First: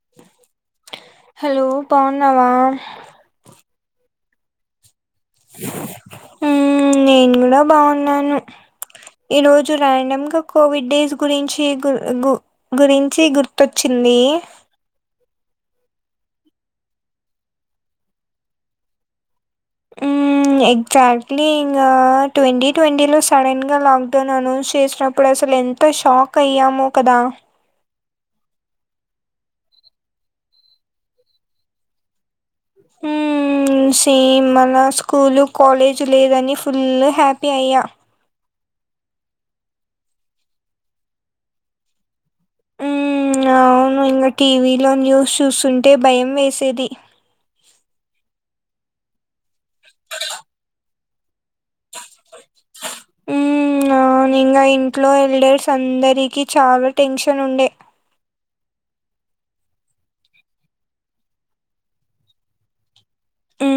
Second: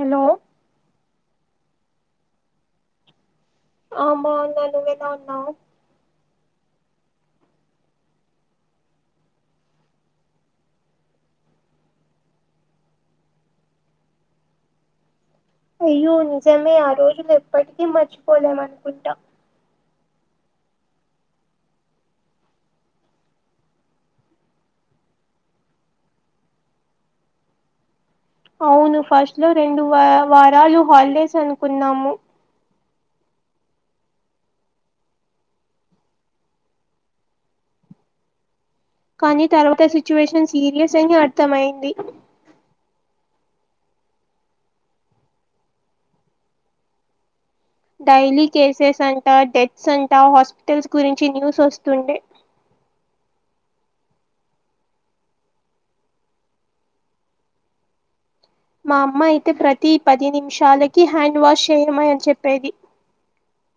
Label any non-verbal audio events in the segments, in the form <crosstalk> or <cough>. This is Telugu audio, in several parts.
హేలో హలో బావున్నావా ఆ బావున్న నువ్వెలా ఉన్నావ్ ఊ నేను గూడా బావున్నాను ఈరోజు ర్యాండమ్ గా కోవిడ్ డేస్ గురించి గుర్ గు గురించి గుర్తొచ్చింది అయ్యో నిజమే ఆ రోజు ఎప్పటికీ మర్చిపోలేం అనుకుంటా మ్మ్ ఎగ్జాక్ట్లీ ఇంగ ట్వంటీ ట్వంటీలో సడన్గా లాక్డౌన్ అనౌన్స్ చేసినప్పుడు అసలు ఎంత ఎంత షాక్ అయ్యామో కదా అవును ఫస్ట్ లో రెండు వ వారాలు హాలిడేస్ అనుకున్నాము. ఊ సేమ్ మన స్కూలు కాలేజ్ లేదని ఫుల్ హ్యాపీ అయ్యా కానీ తర్వాత సిచ్యువేషన్ సీరియస్ అయ్యి అర్థమైంది. ఉ అవును ఇంకా టీవీలో న్యూస్ చూస్తుంటే భయం వేసేది డైలీ కేసెస్ అంటా డెత్స్ అంటా హాస్పిటల్స్ గురించి న్యూస్ వస్తు ఊ ఆ ఇంగా ఇంట్లో ఓల్డర్స్ అందరికీ చాలా టెన్షన్ ఉండే మా అమ్మ అయితే ప్రతి పది నిమిషాలకి హ్యాండ్ వాష్ చేయమాని చెప్పేది ఉ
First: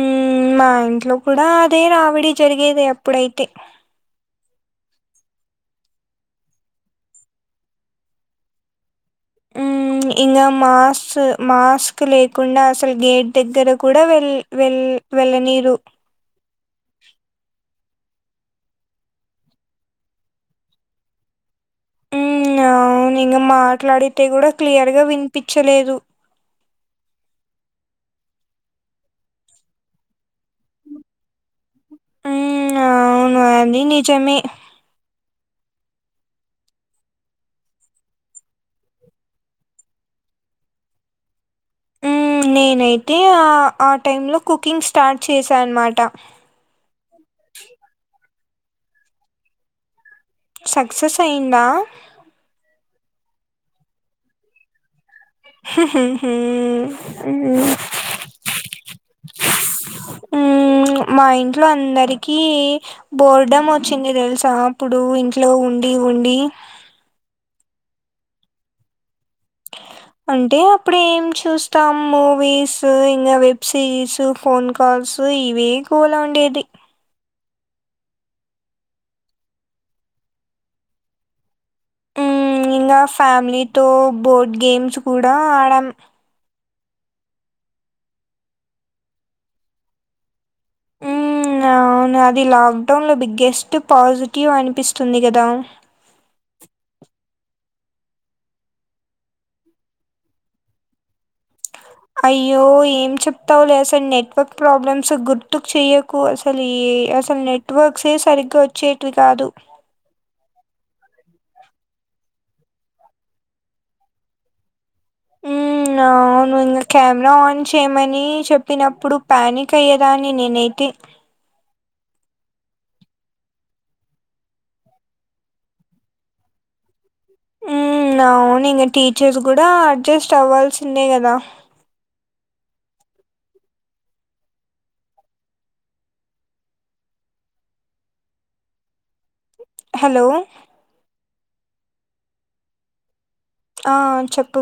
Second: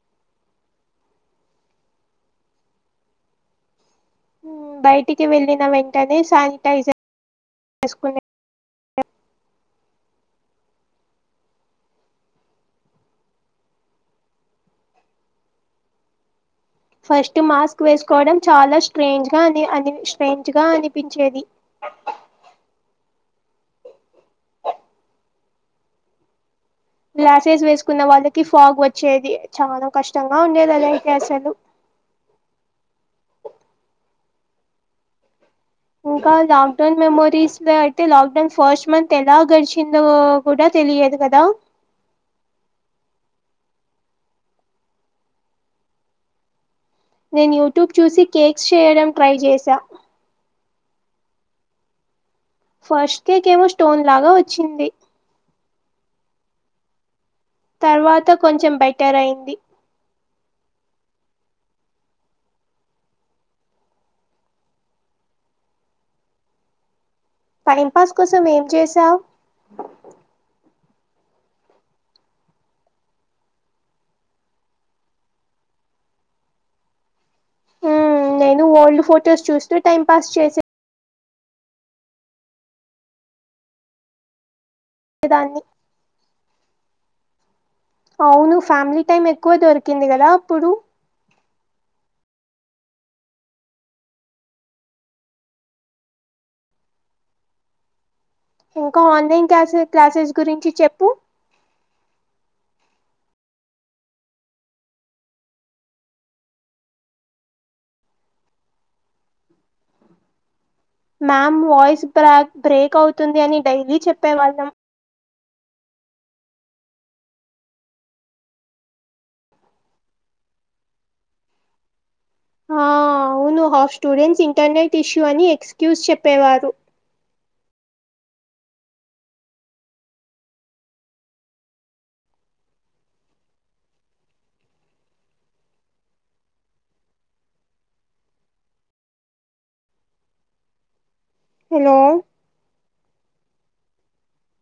మా ఇంట్లో కూడా అదే రావిడి జరిగేది అప్పుడైతే బయటికి వెళ్ళిన వెంటనే శానిటైజర్ వేసుకొని ఇంకా మాస్ మాస్క్ లేకుండా అసలు గేట్ దగ్గర కూడా వెల్ వెల్ వెళ్ళ నీరు ఫస్ట్ మాస్క్ వేసుకోవడం చాలా స్ట్రేంజ్గా అని అ స్ట్రేంజ్ గా అనిపించేది ఉ అవును ఇంగ మాట్లాడితే కూడా క్లియర్గా వినిపించలేదు గ్లాసెస్ వేసుకున్న వాళ్ళకి ఫాగ్ వచ్చేది చాలా కష్టంగా ఉండేది అలా అయితే అసలు ఉ అవును అని నిజమే ఇంకా లాక్ డౌన్ మెమోరీస్ లో అయితే లాక్డౌన్ ఫస్ట్ మంత్ ఎలా గడిచిందో కూడా తెలియదు కదా మ్మ్ నేనైతే ఆ ఆ టైంలో కుకింగ్ స్టార్ట్ చేశాను అనమాట నేను యూట్యూబ్ చూసి కేక్స్ చేయడం ట్రై చేసా సక్సెస్ అయిందా ఫస్ట్ కేేక్ ఏమో స్టోన్ లాగా వచ్చింది ఉహు ఉహు ఉ ఉ తర్వాత కొంచెం బెటర్ అయింది ఉ మా ఇంట్లో అందరికి బోర్ డమ్ వచ్చింది తెలుసా అప్పుడు ఇంట్లో ఉండి ఉండి టైంపాస్ కోసం ఏం చేసావ్ అంటే అప్పుడు ఏం చూస్తాం మూవీస్ ఇంగ వెబ్ సిరీస్ ఫోన్ కాల్స్ ఇవే గోలా ఉండేది మ్మ్ నేను ఓల్డ్ ఫోటోస్ చూస్తూ టైం పాస్ చేసే ఇంగ ఫ్యామిలీతో బోర్డ్ గేమ్స్ కూడా చేసేదాన్ని ఆడాం అవును ఫ్యామిలీ టైమ్ ఎక్కువ దొరికింది గదా అప్పుడు ఉ అవును అది లాక్డౌన్లో బిగ్గెస్ట్ పాజిటివ్ అనిపిస్తుంది కదా ఇంక ఆన్లైన్ క్లాసె క్లాసెస్ గురించి చెప్పు అయ్యో ఏం చెప్తావు లే అసలు నెట్వర్క్ ప్రాబ్లమ్స్ గుర్తుకు చెయ్య కు అసలు ఈ అసలు నెట్వర్క్స్ ఎ సరిగ్గా వచ్చేటివి కాదు మ్యామ్ వాయిస్ బ్రాక్ బ్రేక్ అవుతుంది అని డైలీ చెప్పేవాళ్ళం నా అవును ఇంగ కెమెరా ఆన్ చేయమని చెప్పినప్పుడు ప్యానిక్ అయ్యేదాన్ని నేను అయితే ఆ అవును హఫ్ స్టూడెంట్స్ ఇంటర్నెట్ ఇష్యూ అని ఎక్స్క్యూజ్ చెప్పేవారు ఉమ్ అవును ఇంకా టీచర్స్ కూడా అడ్జస్ట్ అవ్వాల్సిందే గదా హలో హలో ఆ చెప్పు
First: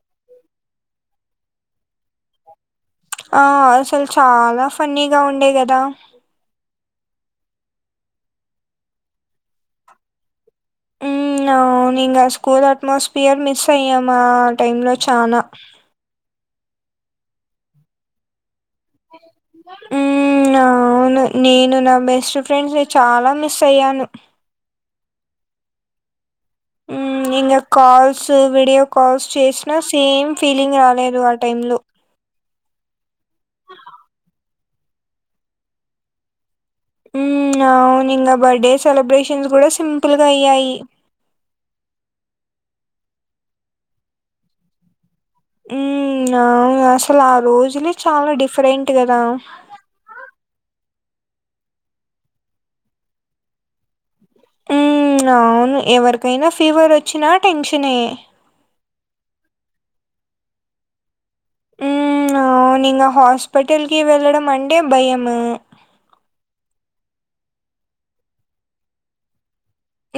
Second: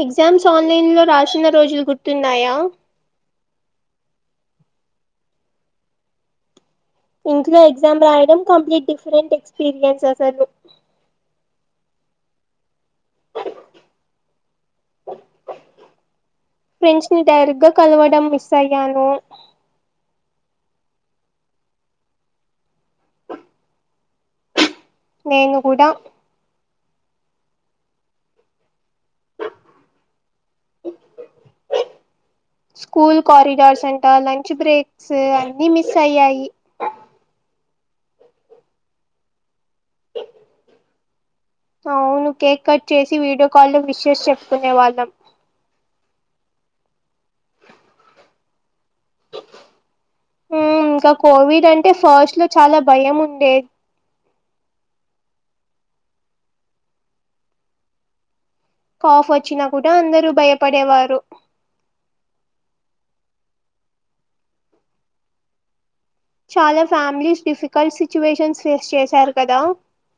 ఎగ్జామ్స్ ఆన్లైన్ లో రాసిన రోజులు గుర్తున్నాయా ఆ అసలు చాలా ఫన్నీగా ఉండే కదా ఇంట్లో ఎగ్జామ్ రాయడం కంప్లీట్ డిఫరెంట్ ఎక్స్పీరియన్స్ అసలు ఉమ్ అవును ఇంగా స్కూల్ అట్మాస్ఫియర్ మిస్ అయ్యాం ఆ టైమ్ లో చానా ఫ్రెండ్స్ ని డైరెక్టుగా కలవడం మిస్ అయ్యాను ఉమ్ అవును నేను నా బెస్ట్ ఫ్రెండ్స్ చాలా మిస్ అయ్యాను నేను కూడా ఉమ్ ఇంగ కాల్స్ వీడియో కాల్స్ చేసినా సేమ్ ఫీలింగ్ రాలేదు ఆ టైమ్ లో స్కూల్ కారిడార్స్ అంట లంచ్ బ్రేక్స్ అన్ని మిస్ అయ్యాయి అవును ఇంగ బర్త్డే సెలబ్రేషన్స్ కూడా సింపుల్గా అయ్యాయి అవును కేక్ కట్ చేసి వీడియో కాల్ లో విషస్ చెప్పుకునే వాళ్ళం ఉమ్ అవును అసలు ఆ రోజులే చాలా డిఫరెంట్ కదా ఉమ్ ఇంకా కోవిడ్ అంటే ఫస్ట్ లో చాలా భయం ఉండే ఉమ్ అవును ఎవరికైనా ఫీవర్ వచ్చినా టెన్షనే కాఫ్ వచ్చినా కూడా అందరు భయపడేవారు ఉమ్ అవును ఇంగా హాస్పిటల్కి వెళ్ళడం అంటే భయము చాలా ఫ్యామిలీస్ డిఫికల్ట్ సిచ్యువేషన్స్ ఫేస్ చేశారు కదా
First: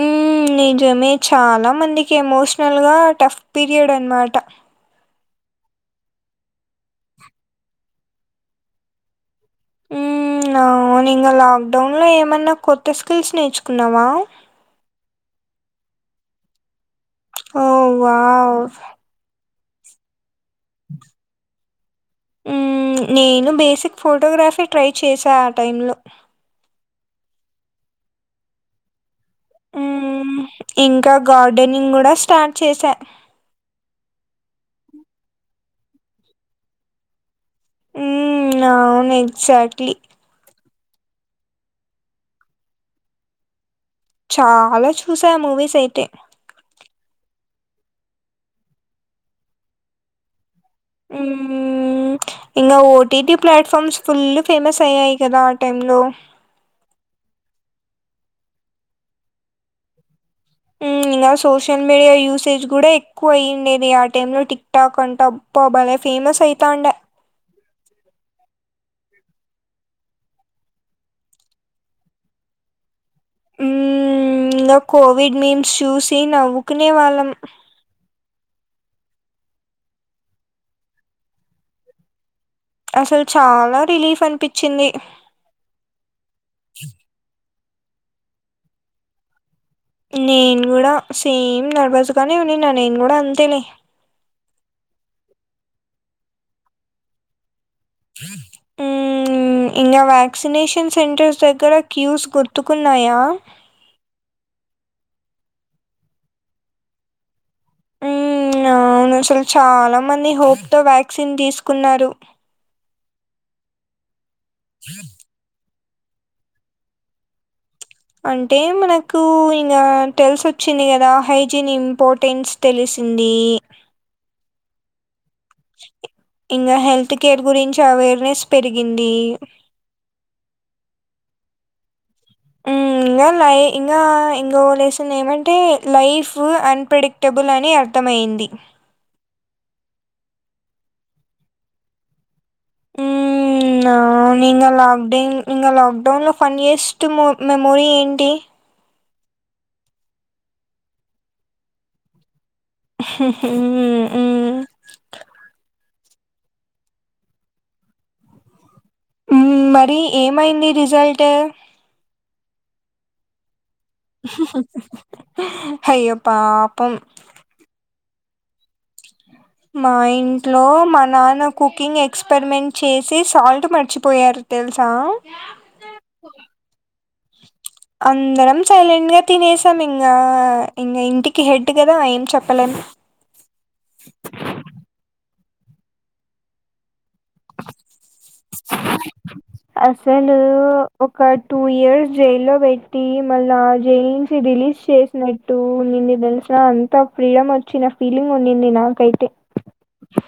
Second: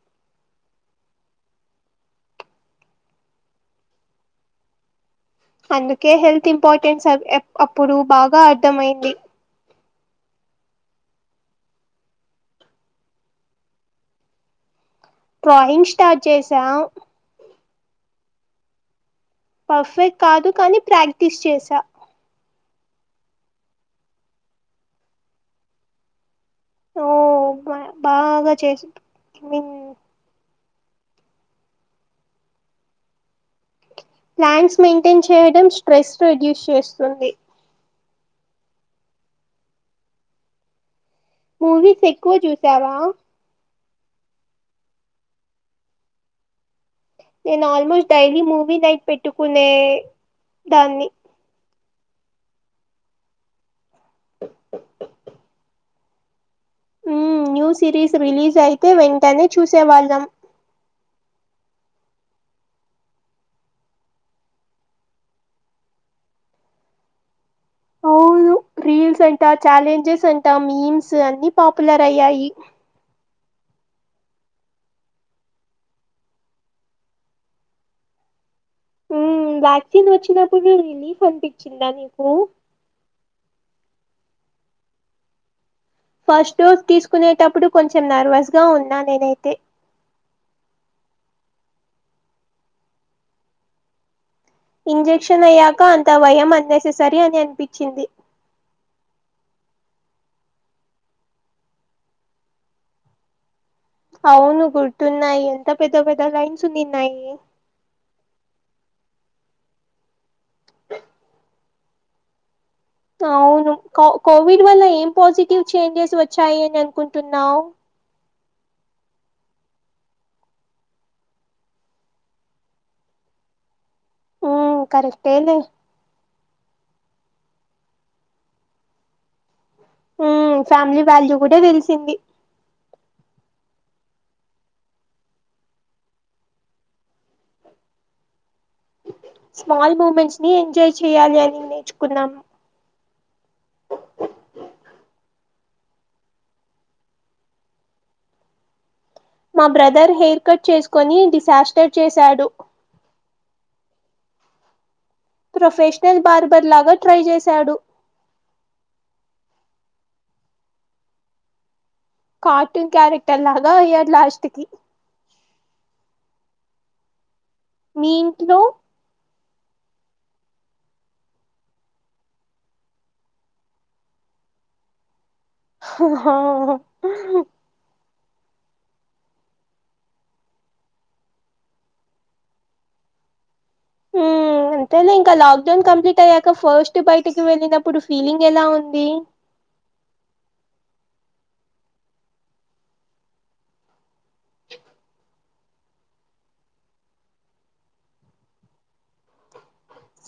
ఉమ్ నీజమే చాలా మందికి ఎమోషనల్గా టఫ్ పీరియడ్ అనమాట అందుకే హెల్త్ ఇంపార్టెన్స్ ఆ ఏ అప్పుడు బాగా అర్థం అయింది ఉమ్ అవును ఇంగా లాక్డౌన్లో ఏమైన్నా కొత్త స్కిల్స్ నేర్చుకున్నావా? డ్రాయింగ్ స్టార్ట్ చేసాం ఓ వావ్ పర్ఫెక్ట్ కాదు కానీ ప్రాక్టీస్ చేసా ఉమ్ నేను బేసిక్ ఫోటోగ్రఫీ ట్రై చేశా ఆ టైంలో ఓ బ బాగా చేసి <inaudible> మిన్ ఇంకా గార్డెనింగ్ కూడా స్టార్ట్ చేసా ప్లాంట్స్ మెయింటైన్ చేయడం స్ట్రెస్ రిడ్యూస్ చేస్తుంది అవును ఎగ్జాక్ట్లీ మూవీస్ ఎక్కువ చూసావా చాలా చూసా మూవీస్ అయితే నేను ఆల్మోస్ట్ డైలీ మూవీ నైట్ పెట్టుకునే దాన్ని ఉమ్ ఇంకా ఓటీటి ప్లాట్ఫామ్స్ ఫుల్ ఫేమస్ అయ్యాయి కదా ఆ టైం లో ఉమ్ న్యూ సిరీస్ రిలీజ్ అయితే వెంటనే చూసేవాళ్ళం ఉమ్ ఇంకా సోషల్ మీడియా యూసేజ్ కూడా ఎక్కువ అయ్యింది ఇది ఆ టైం లో టిక్ డ కంటబ్ప్ బలే ఫేమస్ అయితాండె అవును రీల్స్ అంట ఛాలెంజెస్ అంటా మీమ్స్ అన్ని పాపులర్ అయ్యాయి ఇంగా కోవిడ్ మేమ్స్ చూసి నవ్వుకునే వాళ్ళం ఉమ్ వ్యాక్సిన్ వచ్చినప్పుడు రిలీఫ్ అనిపించిందా నీకు అసలు చాలా రిలీఫ్ అనిపించింది ఫస్ట్ డోస్ తీసుకునేటప్పుడు కొంచెం నర్వస్ గా ఉన్నా నేనైతే నేను కూడా సేమ్ నర్వస్ గానే ఉన్ని నా నేను గూడా అంతేలే ఇంజెక్షన్ అయ్యాక అంత భయం అన్నెస్సెసరీ అని అన్పించింది ఊమ్ ఊమ్ ఇంగ వ్యాక్సినేషన్ సెంటర్స్ దగ్గర క్యూస్ గుర్తుకున్నాయా అవును గుర్తున్నాయ్ ఎంత పెద్ద పెద్ద లైన్స్ ఉన్నీన్నయ్ ఊమ్ అవును అసల్ చాలా మంది హోప్ తో వ్యాక్సిన్ జేస్కున్నారు అవును కవ్ కోవిడ్ వే పాజిటివ్ చేంజెస్ వచ్చాయి అని అన్ కుంటున్నావ్ అంటే మనకు ఇంగా తెల్సొచ్చింది గదా హైజిన్ ఇంపోర్టెన్స్ తెలిసింది ఉమ్ కరెక్టే లే ఇంగ హెల్త్ కేర్ గురించి అవేర్నెస్ పెరిగింది ఊమ్ ఫ్యామిలీ వాల్యూ గూడ దెల్సింది ఇంగ లై ఇంగా ఇంగో లేశన్ ఏమంటే లైఫ్ అన్పెడిక్ టెబుల్ అని అర్థమైంది స్మాల్ మూమెంట్స్ని ఎంజాయ్ చేయాలి అని నేర్చుకున్నాం ఊ ఇంగ లాక్డౌన్ ఇంగా లాక్డౌన్లో ఫన్నియెస్ట్ మెమోరీ ఏంటి మా బ్రదర్ హెయిర్ కట్ చేస్కొని డిసాస్టర్ చేశాడు ఉ ఉ ప్రొఫెశ్నల్ బార్బర్ లాగ ట్రై చేశాడు ఊమ్ మరి ఏమైంది రిజల్ట్ కార్టూన్ క్యారెక్టర్ లాగ అయ్యా హయ్యో పాపం మీ ఇంట్లో మా ఇంట్లో మా నాన్న కుకింగ్ ఎక్స్పెరిమెంట్ చేసి సాల్ట్ మర్చిపోయారు తెల్సా హొ హో అందరం సైలెంట్గ తినేసాం ఇంగ ఇంటికి హెడ్ కదా ఏం చెప్పలేం హుమ్ అంతేలే ఇంక లాక్ డౌన్ కంప్లీట్ అయ్యాక ఫాస్ట్ బైటికి వెళ్ళినప్పుడు ఫీలింగ్ ఎలా ఉంది అసలు ఒక టూ ఇయర్స్ జైల్లో పెట్టి మళ్ళా జైల్ నుంచి రిలీజ్ చేస్ నట్టు ఉన్నింది దెల్సా అంత ఫ్రీడమ్ వచ్చిన ఫీలింగ్ ఉండింది నాకైతే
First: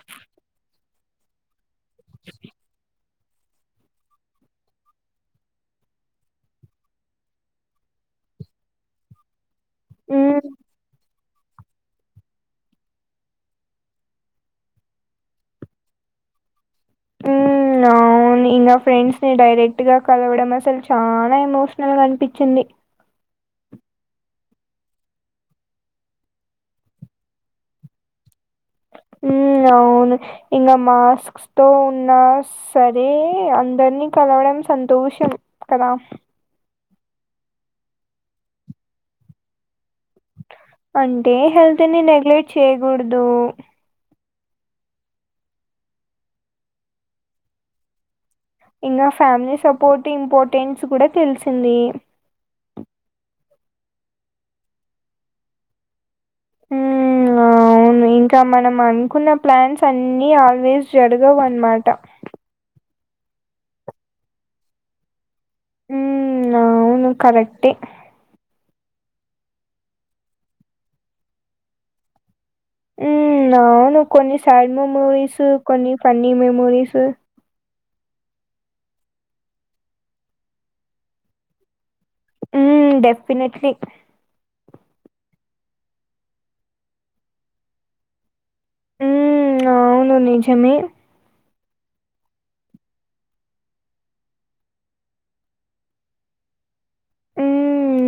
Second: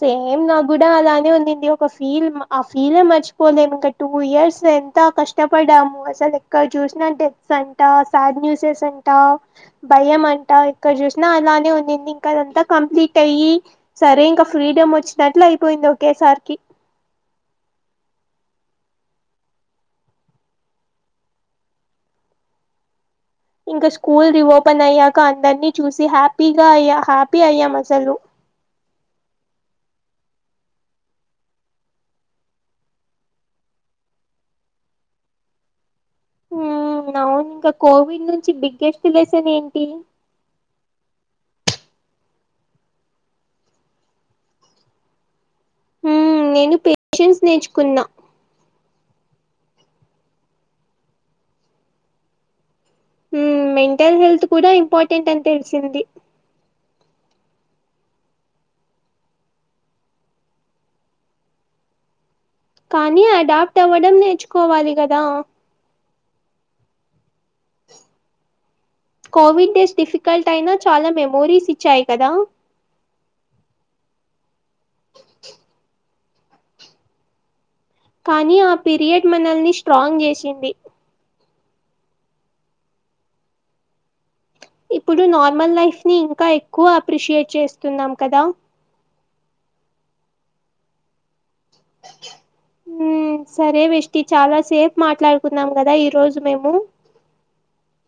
సేమ్ నా గూడ అలానే ఉండింది ఒక ఫీల్ ఆ ఫీలే మర్చిపోలేము ఇంక టూ ఇయర్స్ ఎంత కష్టపడ్డాము అసలెక్కడ జూస్నా డెత్స్ అంటా సాడ్ న్యూసెస్ అంట్ టా భయం మ్మ్ అంట ఎక్కడ జూసినా అలానే ఉన్నింది ఇంక అదంతా కంప్లీట్ అయ్యి సరే ఇంకా ఫ్రీడమ్ వచ్చినట్లు అయిపోయింది ఒకేసార్కి ఉమ్మ్ అవ్ అవున్ ఇంగ ఫ్రెండ్స్ ని డైరెక్ట్ గా కలవడం అసల్ చాల ఎమోషనల్గా అనిపిచ్చింది ఇంకా స్కూల్ రిఓపెన్ అయ్యాక అందర్ని చూసి హాప్పీగ అయ్యా హాప్పీ అయ్యాం అసలు ఊమ్ అవును ఇంగ మాస్క్ స్క్ తో ఉన్నా సరే అందర్నీ కలవడం సంతోషం కదా హుమ్ అవును ఇంక కోవిడ్ నుంచి బిగ్గెస్ట్ లెస్సన్ ఏంటి అంటే హెల్త్ ని నెగ్లెక్ట్ చేయగూడదు హుమ్ నేను పేషెన్స్ నేర్చుకున్నా ఇంగ ఫ్యామ్లీ సపోర్ట్ ఇంపార్టెన్స్ గూడ తెల్సింది హుమ్ మెంటల్ హెల్త్ కూడ ఇంపార్టెంట్ అని తెల్సింది <inaudible> ఔను ఇంక మనం అనుకున్న ప్లాన్స్ అన్నీ ఆల్వేస్ జరగవు అన్మాట. కానీ అడాప్ట్ అవ్వడం నేర్చుకోవాలి గదా. ఊ అవును కరెక్టే. కోవిడ్ డెస్ట్ డిఫికల్ట్ అయినా చాలా మెమోరీస్ ఇచ్చాయి కదా. ఉమ్మ్ ఔను కొన్ని సాడ్ మెమోరీసు కొన్ని ఫన్నీ మెమోరీసు. కానీ ఆ పిరియడ్ మనల్ని స్ట్రాంగ్ జేశింది. ఊ డెఫ్ఫినెట్లీ ఇప్పుడు నార్మల్ లైఫ్ ని ఇంకా ఎక్కువ అప్రిషియేట్ చేస్తున్నాం కదా. ఊ అవును నిజమే ఊ సరే వెష్టీ చాలా సేప్ మాట్లాడుకున్నాం గదా ఈ రోజు మేము.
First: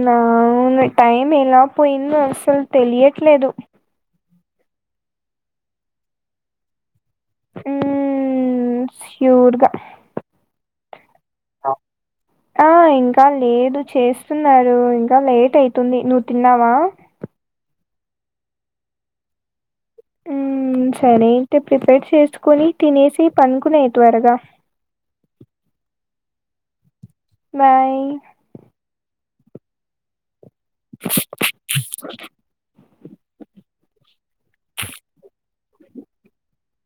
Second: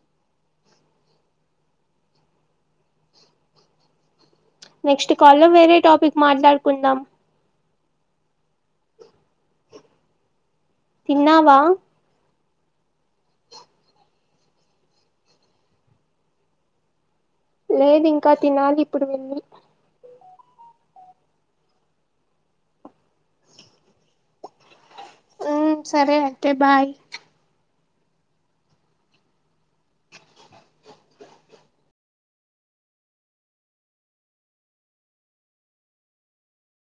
ను ఆవునువే టైం ఎలా పోయిందో అస్సల్ తెలియట్లేదు. నెక్స్ట్ కాల్లో వేరే టాపిక్ మాట్లాడుకుందాం. ఉమ్మ్ శ్యూర్గా తిన్నావా ఆ ఇంకా లేదు చేస్తున్నారు ఇంకా లేట్ అయితుంది నువ్ తిన్నావా. లేదు ఇంకా తినాలి ఇప్పుడు వెళ్ళి. ఊ సరే అయ్తే ప్రిపేర్ చేసుకొని తినేశి పన్కున్నెయ్ త్వరగా. ఉమ్ సరే అయితే బాయ్ బాయ్ <inaudible> <inaudible>